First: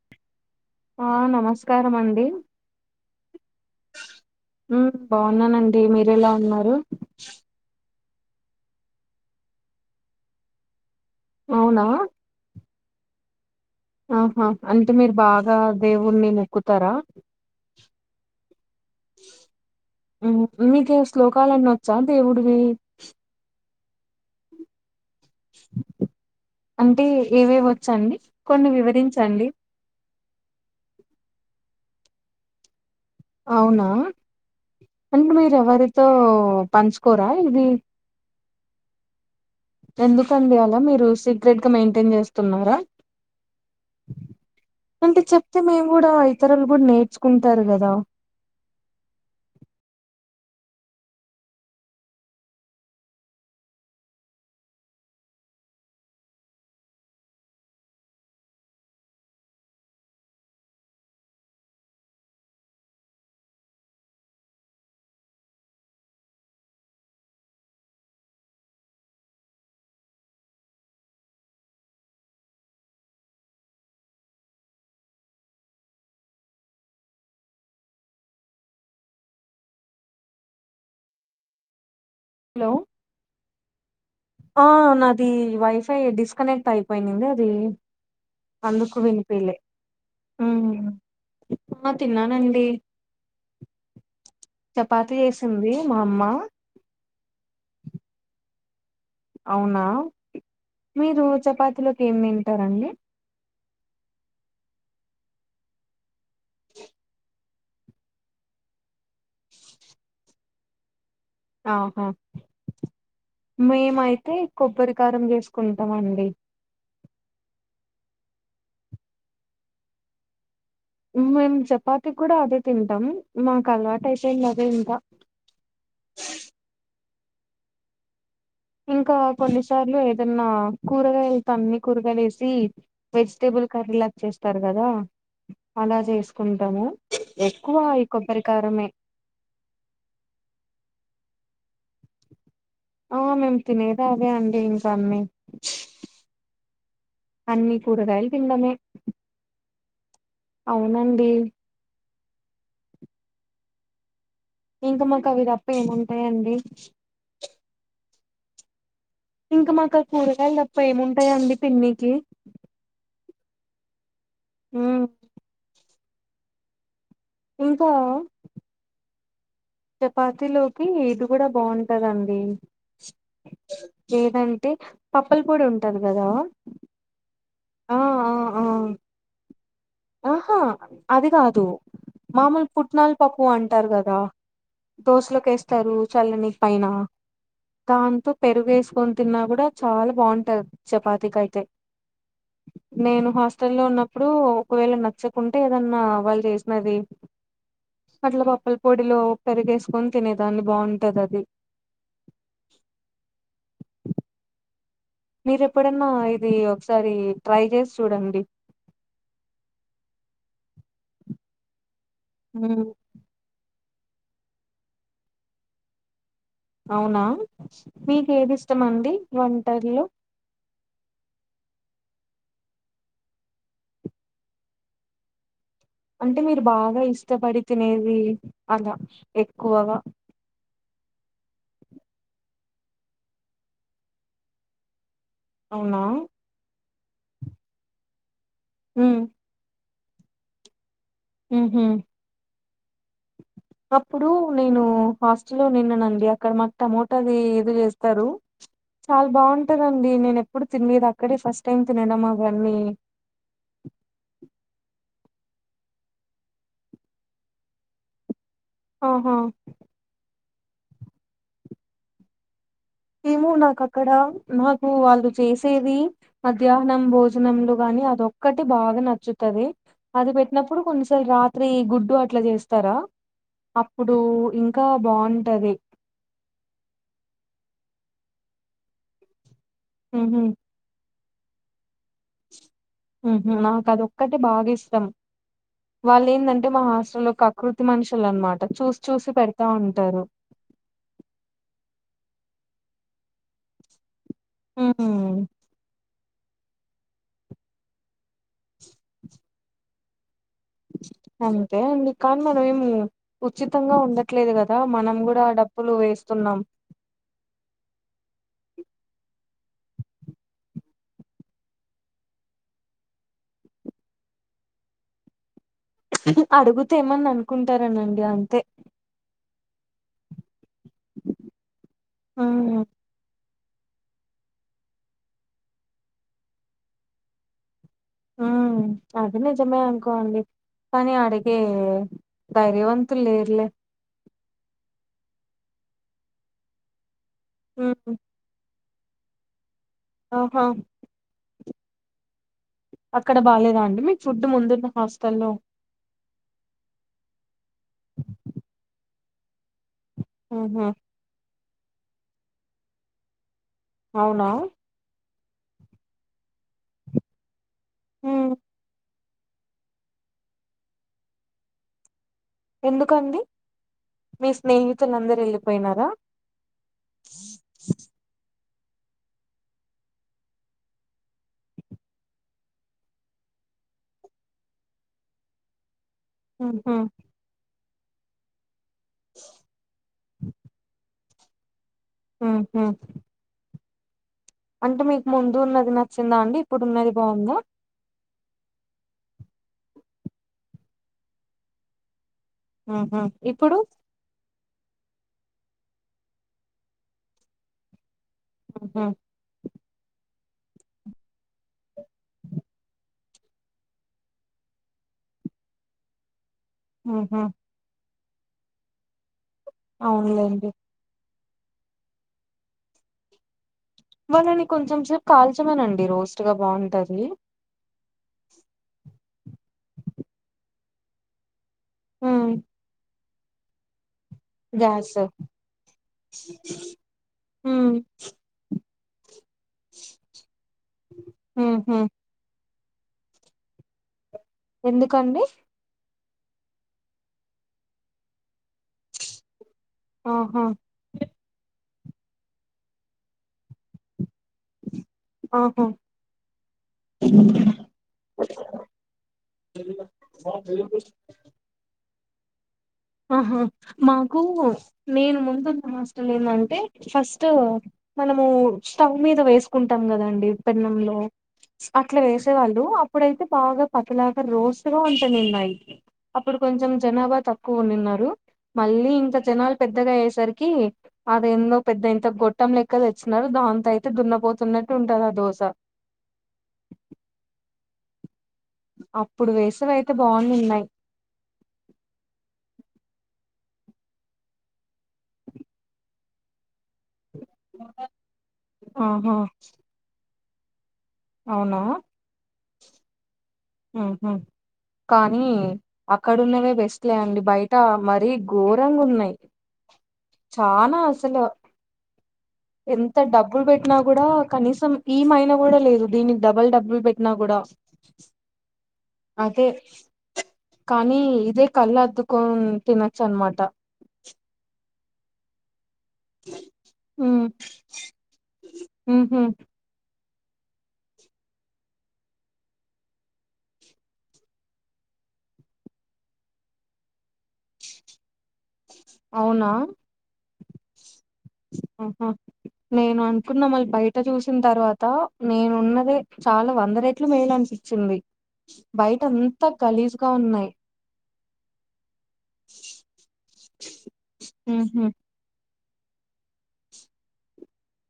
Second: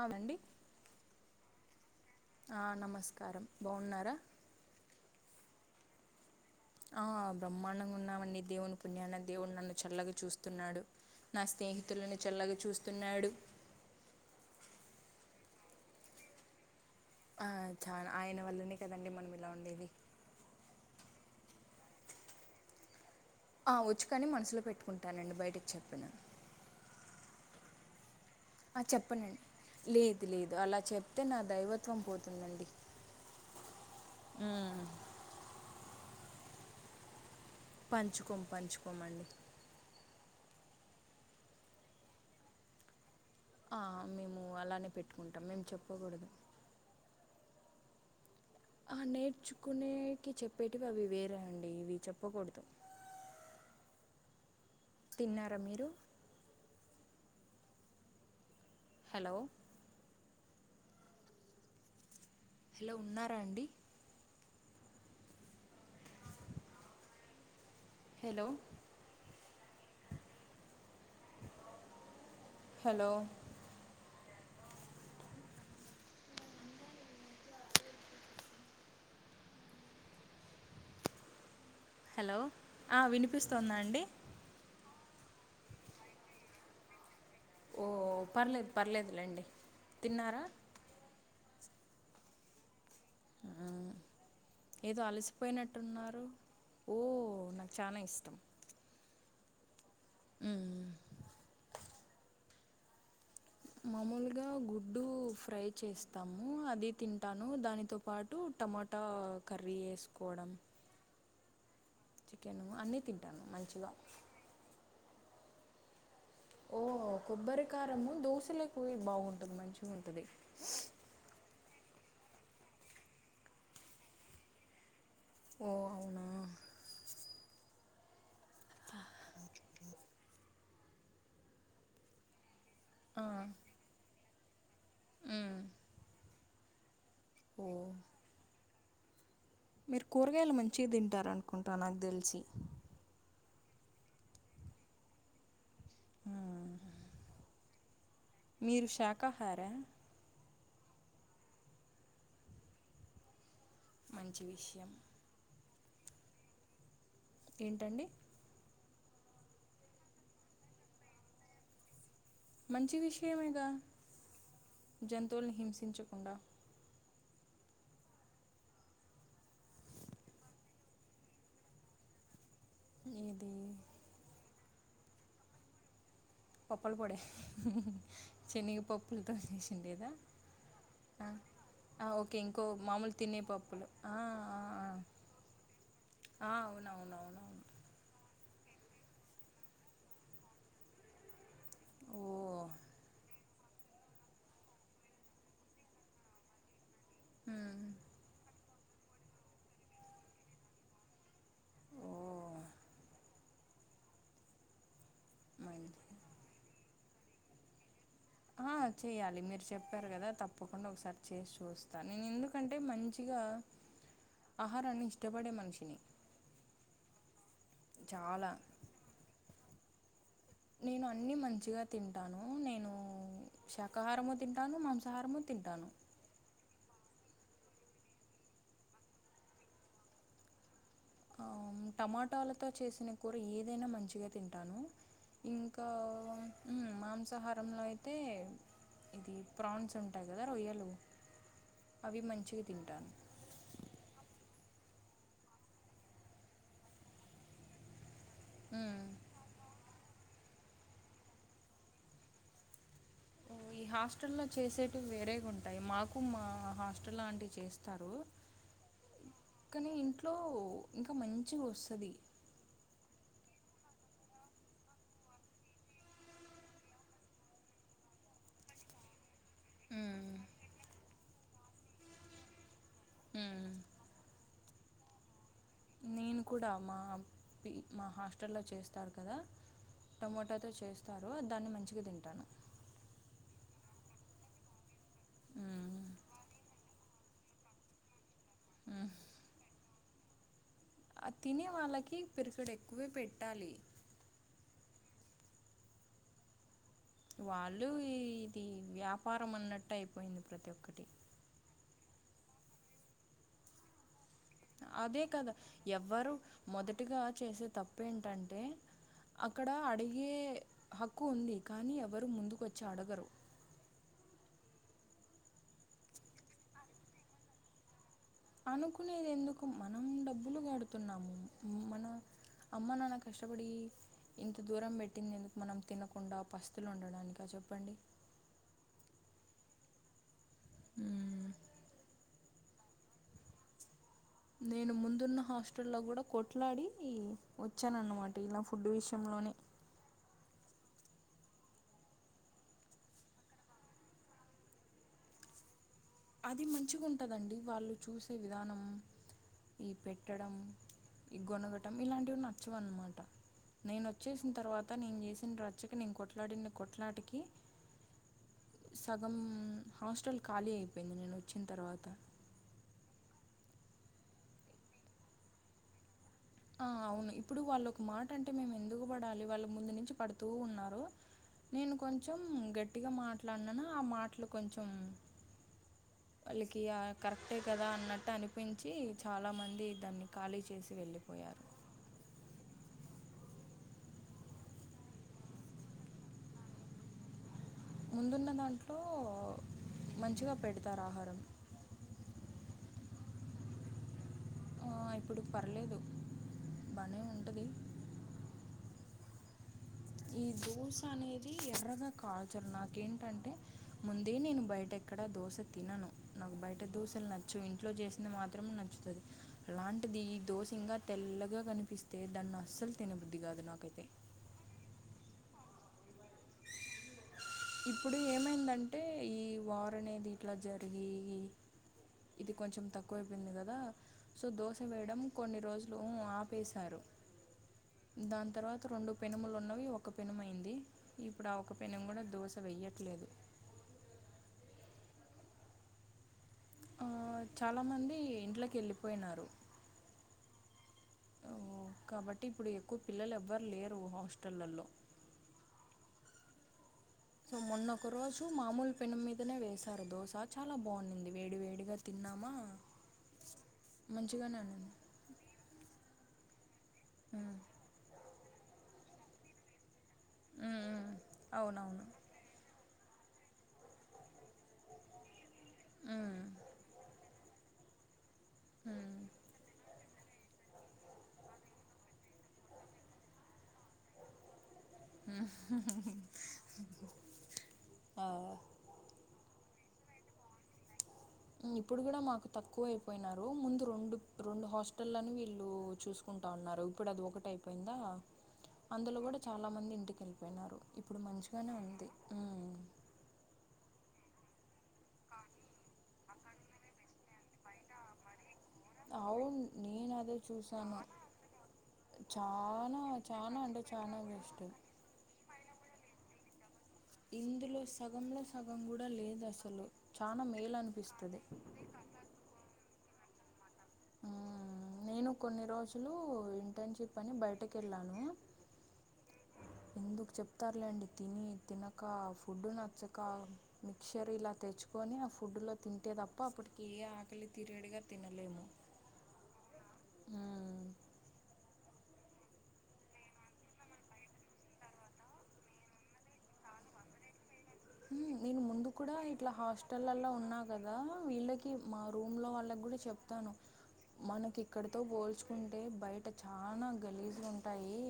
ఆమండి ఆ నమస్కారం అండి ఆ నమస్కారం బాగున్నారా ఉమ్మ్ బాగున్నానండి మీరెలా ఉన్నారు ఆ బ్రహ్మాండంగా ఉన్నామండి దేవుని పుణ్యాన దేవుడు నన్ను చల్లగా చూస్తున్నాడు నా అవునా స్నేహితులను చల్లగా చూస్తున్నాడు ఆహా అంటే మీరు బాగా దేవుని మొక్కుతారా ఆ చానా ఆయన వల్లనే కదండి మనం ఇలా ఉండేది ఉమ్ మీకు శ్లోకాలన్నీ వచ్చా దేవుడివి ఆ వచ్చు కాని మనసులో పెట్టుకుంటానండి బయటికి చెప్పను అంటే ఏవేవి వచ్చండి కొన్ని అ చెప్పనండి వివరించండి లేదు లేదు అలా చెప్తే నా దైవత్వం పోతుందండి అవునా మ్మ్. అంటే మీరు ఎవరితో పంచుకో పంచుకోం పంచుకోమండి ఎందుకండి అలా మీరు సీక్రెట్గా మెయింటేన్ చేస్తున్నారా ఆ, మేము అలానే అంటే పెట్టుకుంటాం చెప్తే మేము కూడా చెప్పకూడదు ఇతరులు కూడా నేర్చుకుం టారు కదా ఆ నేర్చుకునేకి చెప్పేటివి అవి వేరే అండి ఇవి చెప్పకూడదు [unintelligible] తిన్నారా మీరు హలో హలో ఉన్నారా అండి హలో హలో హలో ఆ వినిపిస్తుందా అండి ఆ నాది వైఫై డిస్కనెక్ట్ అయిపోయినింది ఓ పర్లేదు అందుకు పర్లేదులేండి వినిపిలే తిన్నారా ఆ తిన్నానండి ఆ ఏదో చపాతి చేసింది మా అమ్మ అలసిపోయినట్టున్నారు ఓ నాకి చానా ఇష్టం అవునా మ్మ్. మీరు చపాతిలోకి ఏం తింటారండి మామూలుగా గుడ్డు ఫ్రై చేస్తాము అది తింటాను దానితో పాటు టమటా కర్రీ ఏసుకోవడం ఆహా తింటాను మంచిగా మేమైతే కొబ్బరి కారం చేసుకుంటామండి ఓ కొబ్బరి కారము దోశలకు బాగుంటది మంచిగుంటది మేము చపాతి కూడా అదే తింటాం మాకు అలవాట అయిపోయింది అదే ఇంక ఓ అవునా ఇంకా కొన్నిసార్లు ఏదన్నా కూరగాయలు తమ్మి కూరగాయలు ఏసి ఆ వెజిటేబుల్ కర్రీలా చేస్తారు కదా ఉమ్ అలా చేసుకుంటాము ఓ ఎక్కువ ఈ కొబ్బరికారమే మీరు కూరగాయలు మంచిగా తింటారనుకుంటా నాకు తెలిసి ఆ మేము తినేదే అదే అండి ఇంక అన్నీ ఉమ్మ్ అన్ని కూరగాయల్ మీరు శాకాహారా అవునండి మంచి విషయం ఇంకా మాకు అవి తప్ప ఏముంటాయంండి ఏంటండి ఇంకా మాకు కూరగాయలు తప్ప ఏముంటాయం అండి తిననికి మంచి విషయమేగా ఉమ్ జంతువుల్ని హింసించకుండా ఇంకా చపాతి లోకి ఇది కూడా బాగుంటదండి ఏది ఏదంట్ అే పప్పుల పొడి ఉంటుంది పప్పులు పొడే ఆ ఆ శనగ పప్పులతో చేసిండేదా ఆహా ఆ, అది కాదు ఆ, ఓకే ఇంకో మామూలు పుట్నలు తినే పప్పు పప్పులు అంటారు ఆ కదా ఆ ఆ దోశలకేస్తారు చల్లని ఆ పైన అ అవునవునవునవును దానితో పెరుగు వేసుకొని తిన్నా కూడా చాలా బాగుంటది చపాతికి అయితే ఓ నేను హాస్టల్ లో ఉన్నప్పుడు ఒకవేళ నచ్చకుంటే ఏదన్నా వాళ్ళు చేసినది అట్లా పప్పుల్ పొడిలో పెరిగేసుకొని తినేదాన్ని బాగుంటది అది [inaudible] ఓ మీరు మంచి ఎప్పుడన్నా ఇది ఒకసారి ట్రై చేసి చూడండి ఆ చేయ్యాలి మీరు చెప్పారు కదా తప్పకుండా ఒకసారి చేసి చూస్త నేను ఎందుకంటే ఉమ్, మంచిగా ఆహారాన్ని ఇష్టపడే మనిషిని అవునా మీకు చాలా ఏదిష్టమండి వంటర్లు నేను అన్ని మంచిగా తింటాను నేను శాకాహారము తింటాను మాంసాహారము తింటాను అంటే మీరు బాగా ఇష్టపడి తినేది అలా ఎక్కువగా టమాటాలతో చేసిన కూర ఏదైనా మంచిగా తింటాను ఇంకా అవునా మాంసాహారంలో అయితే ఉమ్, ఇది ప్రాన్స్ ఉంటుంది టది కదా రొయ్యలు ఉహూ అవి మంచిగా తింటాను అప్పుడు నేను హాస్టల్ లో నిన్ననండి అక్కడ మాకు టమోటా అది ఇది చేస్త ారు మ్మ్. చాలా బాగుంటంది దీనిని నేను ఎప్పుడు తినలేదు అక్కడే ఫస్ట్ టైం తినడంమావాని ఓ, ఈ హాస్టల్ లో చేసేటివి వేరే ఉంటాయి మాకు మా హాస్టల్లాంటివి చేస్తారు ఆహా కానీ ఇంట్లో ఇంకా మంచి వస్తది మో నాకు అక్కడ నాకు వాళ్ళు చేసేది మధ్యాహ్నం భోజనలు గాని అది ఒక ఒకక్కటి బాగా నచ్చుతది అది మ్మ్. పెట్టినప్పుడు కొన్నిసార్లు రాత్రి గుడ్డు అట్లా చేస్త ారా మ్మ్. అప్పుడు ఇంకా బాగుం నేను కూడా మా మా హాస్టల్లో చేస్తారు కదా టమోటాతో చేస్తారు దాన్ని మంచిగా తింట ఉహూ నాకు అదిక్కటి బాగా ఇష్టం మ్మ్. వాళ్ళు ఏంటంటే మా హాస్టల్లో కకృతి మనుషుల అన్నమాట చూసి మ్మ్. చూసి పెడతా ఉంటారు ఆ తినే వాళ్ళకి పిరికెడు ఎక్కువే పెట్టాలి హ్మ్ వాళ్ళు ఇ ఇది వ్యాపారం అన్నట్టు అయిపోయింది ప్రతి ఒక్కటి అంతే అండి కానీ మనమే ఉచితంగా ఉండ అదే కదా ఎవ్వరు వేస్తున్నాం. మొదటిగా చేసే తప్పుేంటంటే అక్కడ అడిగే హక్కు ఉంది కానీ ఎవరు ముందుకుొచ్చి అడగరు [inaudible] అడుగుతే ఏమని అనుకుంటారనండి అంతే. అనుకునేది ఎందుకు మనం డబ్బులు గడు తున్నాం మన హ్మ్. అమ్మ నాన్న కష్ కష్టబడి ఇంత దూరం పెట్టింది ఎందుకు మనం తినకుండా పస్తులు ఉండడానిక చెప్పండి. ఉ అది నిజమే అనుకోండి కానీ మ్మ్. అడిగే ధైర్యవంతులు లేరిలే నేను ముందున్న హాస్టల్ లో కూడా కొట్లాడి వచ్చాన ఉమ్ అన్నమాట ఇలా ఫుడ్ విషయంలోనే ఆహా అక్కడ బాగలేదా అంటిమి ఫుడ్ ముందున్న హాస్టల్లో అది మంచిగా ఉంటుందండి వాళ్ళు చూసే విధానం ఈ పెట్టడం ఉహు ఈ గొనగటడం ఇలాంటివి నచ్చవున్నమాట. నేను అవునా వచ్చేసిన తర్వాత నేను చేసిన రచ్చకి నేను కొట్లాడిన కొట్లాటికి ఉ సగం హాస్టల్ ఖాళీ అయిపోయింది నేను వచ్చిన తర్వాత ఎందుకండి మీ స్నేహితులందరు వెళ్ళిపోయినారా? ఆ అవును ఇప్పుడు వాళ్ళొ ఒక మాట అంటే మేము ఎందుకు పడాలి, వాళ్ళ ముందు నుంచి పడుతూ ఉన్నారు. నేను కొంచెం గట్టిగా మాట్లాడినాను ఆ మాటలు కొంచెం [inaudible] వాళ్ళకి ఉహు కరెక్టే కదా అన్నట్టు అనిపిం వచ్చి చాలామంది దాన్ని ఖాళీ చేసి వెళ్ళిపోయారు. హ హ అంటే మీకు ముందు ఉన్నది నచ్చిందా అండి, ఇప్పుడు ఉన్నది బావుందా? ముందున్న దాంట్లో మంచిగా పెడతారు ఆహారం ఆహ ఇప్పుడు ఆ ఇప్పుడు పర్లేదు బానే ఉంటది అ ఈ దోశ అనేది ఎర్రగా కాల్చరు నాకు ఇకేంటంటే ముందే నేను బయట ఎక్కడ దోశ తినను నాకు బయట దోసలు ఉహు నచ్చవ్ ఇంట్లో చేసింది మాత్రం నచ్చుతది. అలాంటిది ఈ అవునులేండి దోశ ఇంగ తెల్లగా కనిపిస్తే దాన్ని అస్సలు తినబద్ది కాదు నాకైతే వాళ్ళని కొంచెం సేపు కాల్చమనండి రోస్ట్ గా బావుంటది. ఇప్పుడు ఏమైందంటే ఈ వారు అనేది ఇట్లా జరిగి ఉమ్ ఇది కొంచెం తక్కువైపోయింది కదా సో దోశ గ్యాస్ వేయడం కొన్ని రోజులు ఆపేశారు ఉమ్ దాని తర్వాత రెండు పెనుములు ఉన్నవి ఒక పెనుము అయింది ఇప్పుడు ఆ ఒక ఉహు పెనుము కూడా దోశ వెయట్లేదు ఎందుకండి ఆ చాలా మంది ఇంట్లోకి వెళ్ళిపోయినారు. ఆహా ఓ, కాబట్టి ఇప్పుడు ఎక్కువ పిల్లలు ఎవ్వరు లేరు హాస్టల్ ఆహో సో మొన్నొ ఒక రోజు మామూలు పెనుం మీదనే వేసారు. దోశ చాలా బాగుంది వేడి వేడిగా తిన్నామా ఆహా మాకు మంచిగానే నేను ముందున్న హస్టలేమని ఫస్ట్ ఉంది మనము స్టవ్ మీద వేసుకుం పెట్టం గదండి పెన్నంలో అవునవును అట్లా జేసేవాళ్ళు అ ఇప్పుడైతే బాగా పతలాగా రోస్ట్గా ఉంటుందిన్నాయి ఉమ్, అప్పుడు కొంచెం జనాభా తక్ కోన్నారు మళ్ళీ ఉమ్. ఇంత జనాలు పెద్దగా అయ్యే సరికి అదేందో పెద్ద ఇంత గొట్టం లెక్క తెచ్చిన దాంతో అయితే దున్నపోతున్న ఉమ్ హూ హూ హూ అప్పుడు వేసవి అయితే బాగునే ఉన్నాయి ఎక్కువ అయిపోయినారు ముందు రెండు రెండు హాస్టల్లను వీళ్ళు చూసుకుంటా ఉన్నారు ఇప్పుడు అది ఒకటి అయిపోయిందా అందులో ఆహా గూడా చాలా మంది ఇంటికి యెళ్ళిపోయినారు ఇప్పుడు మంచిగానే అవునా ఉంది ఉమ్ ఉమ్ హూ కానీ అక్కడున్నవే బెస్ట్ లే అండి బయట మరీ ఘోరంగా ఉన్నాయి అవును నేను అదే చానా చూసాను అసలు చానా ఎంత చానా డబ్బులు అంటే బెట్టినా చానా గూడా వేస్ట్ కనీసం ఈమైన గూడా లేదు దీని డబల్ డబ్బులు బెట్టినా గూడా ఇందులో సగంలో సగం గూడా లేదు అసలు చానా మేలు అనిపిస్తది వచ్చ్ అన్నమాట నేను కొన్ని రోజు లు ఇంటెన్షిప్ అని ఉమ్ బయటికెళ్ళాను ఉహు ఎందుకు చెప్ సర్లేండి తిని తినక ఆ ఫుడ్ నచ్చక మిక్చర్ ఇలా తెచ్చుకొని ఆ ఫుడ్ గుడ్డులో తింటే తప్ప అప్పటికి ఏ ఆకలి తీరేడుగా తినలేము అవునా మ్మ్. ఆహా నేను అనుకున్నా మళ్ళీ బయట చూసిన తర్వాత నేను ఉన్నదే చాలా వంద రేట్లు మేలనిపి చింది మ్మ్, నేను ముందు కూడా ఇట్లా హాస్టలల్లో ఉన్నా గదా వీళ్ళకి మా రూమ్ లో వాళ్ళకి గూడా చెప్తాను మనకి ఇక్కడితో ఉహు బోల్చుకుం టే బయట చానా గలీజుగుంటాయి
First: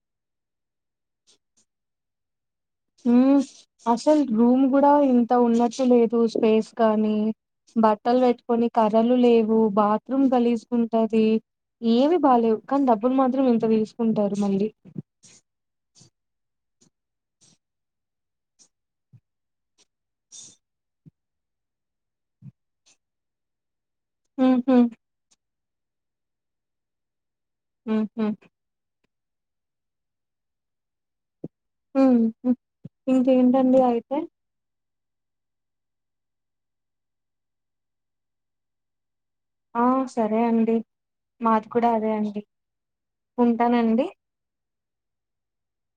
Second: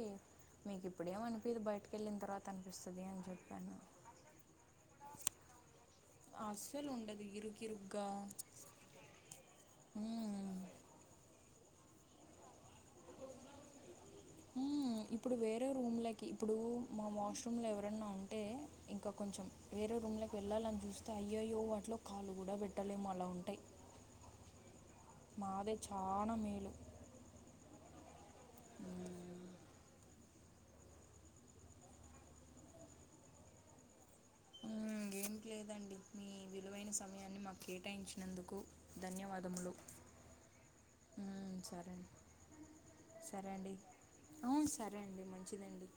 మీకు ఇప్పుడేం అనిపియదు బయటకెళ్ళిన తర్వాత అనిపిస్తుంది అని ఉమ్ చెప్పాను అసలు రూమ్ గూడా ఇంత ఉన్నట్ లేదు స్పేస్ అస్సలు కానీ ఉండదు ఇరుకిరుగ్గా బట్టలు పెట్టుకొని అర్రలు లేవు బాత్రూమ్ మ్మ్ గలీ ఉంటది ఏమి బాలేవు కానీ డబ్బులు మాత్రం ఇంత దీసుకుంటారు మళ్ళీ మ్మ్ ఇప్పుడు వేరే రూమ్లకి ఇప్పుడు మా వాష్రూమ్ లో ఎవరన్నా అంటే ఇంకా కొంచెం వేరే రూమ్లోకి వెళ్ళాలని జూస్తా అయ్యయ్యో వాటిలో కాళ్ళు గూడా పెట్టలేము అలా ఉంటాయి ఉమ్ హూ మాదే చాలా మేలు ఉమ్ హూ ఉమ్ హూ ఇంకేంటండి అయితే ఉమ్ ఏమి లేదండి మీ విలువైన సమయాన్ని మాకు కేటాయించినందుకు ధన్యవా ఆ సరే అండి మాది కూడా అదే అండి సరే అండి ఉంటానండి అవును సరే అండి మంచిదండి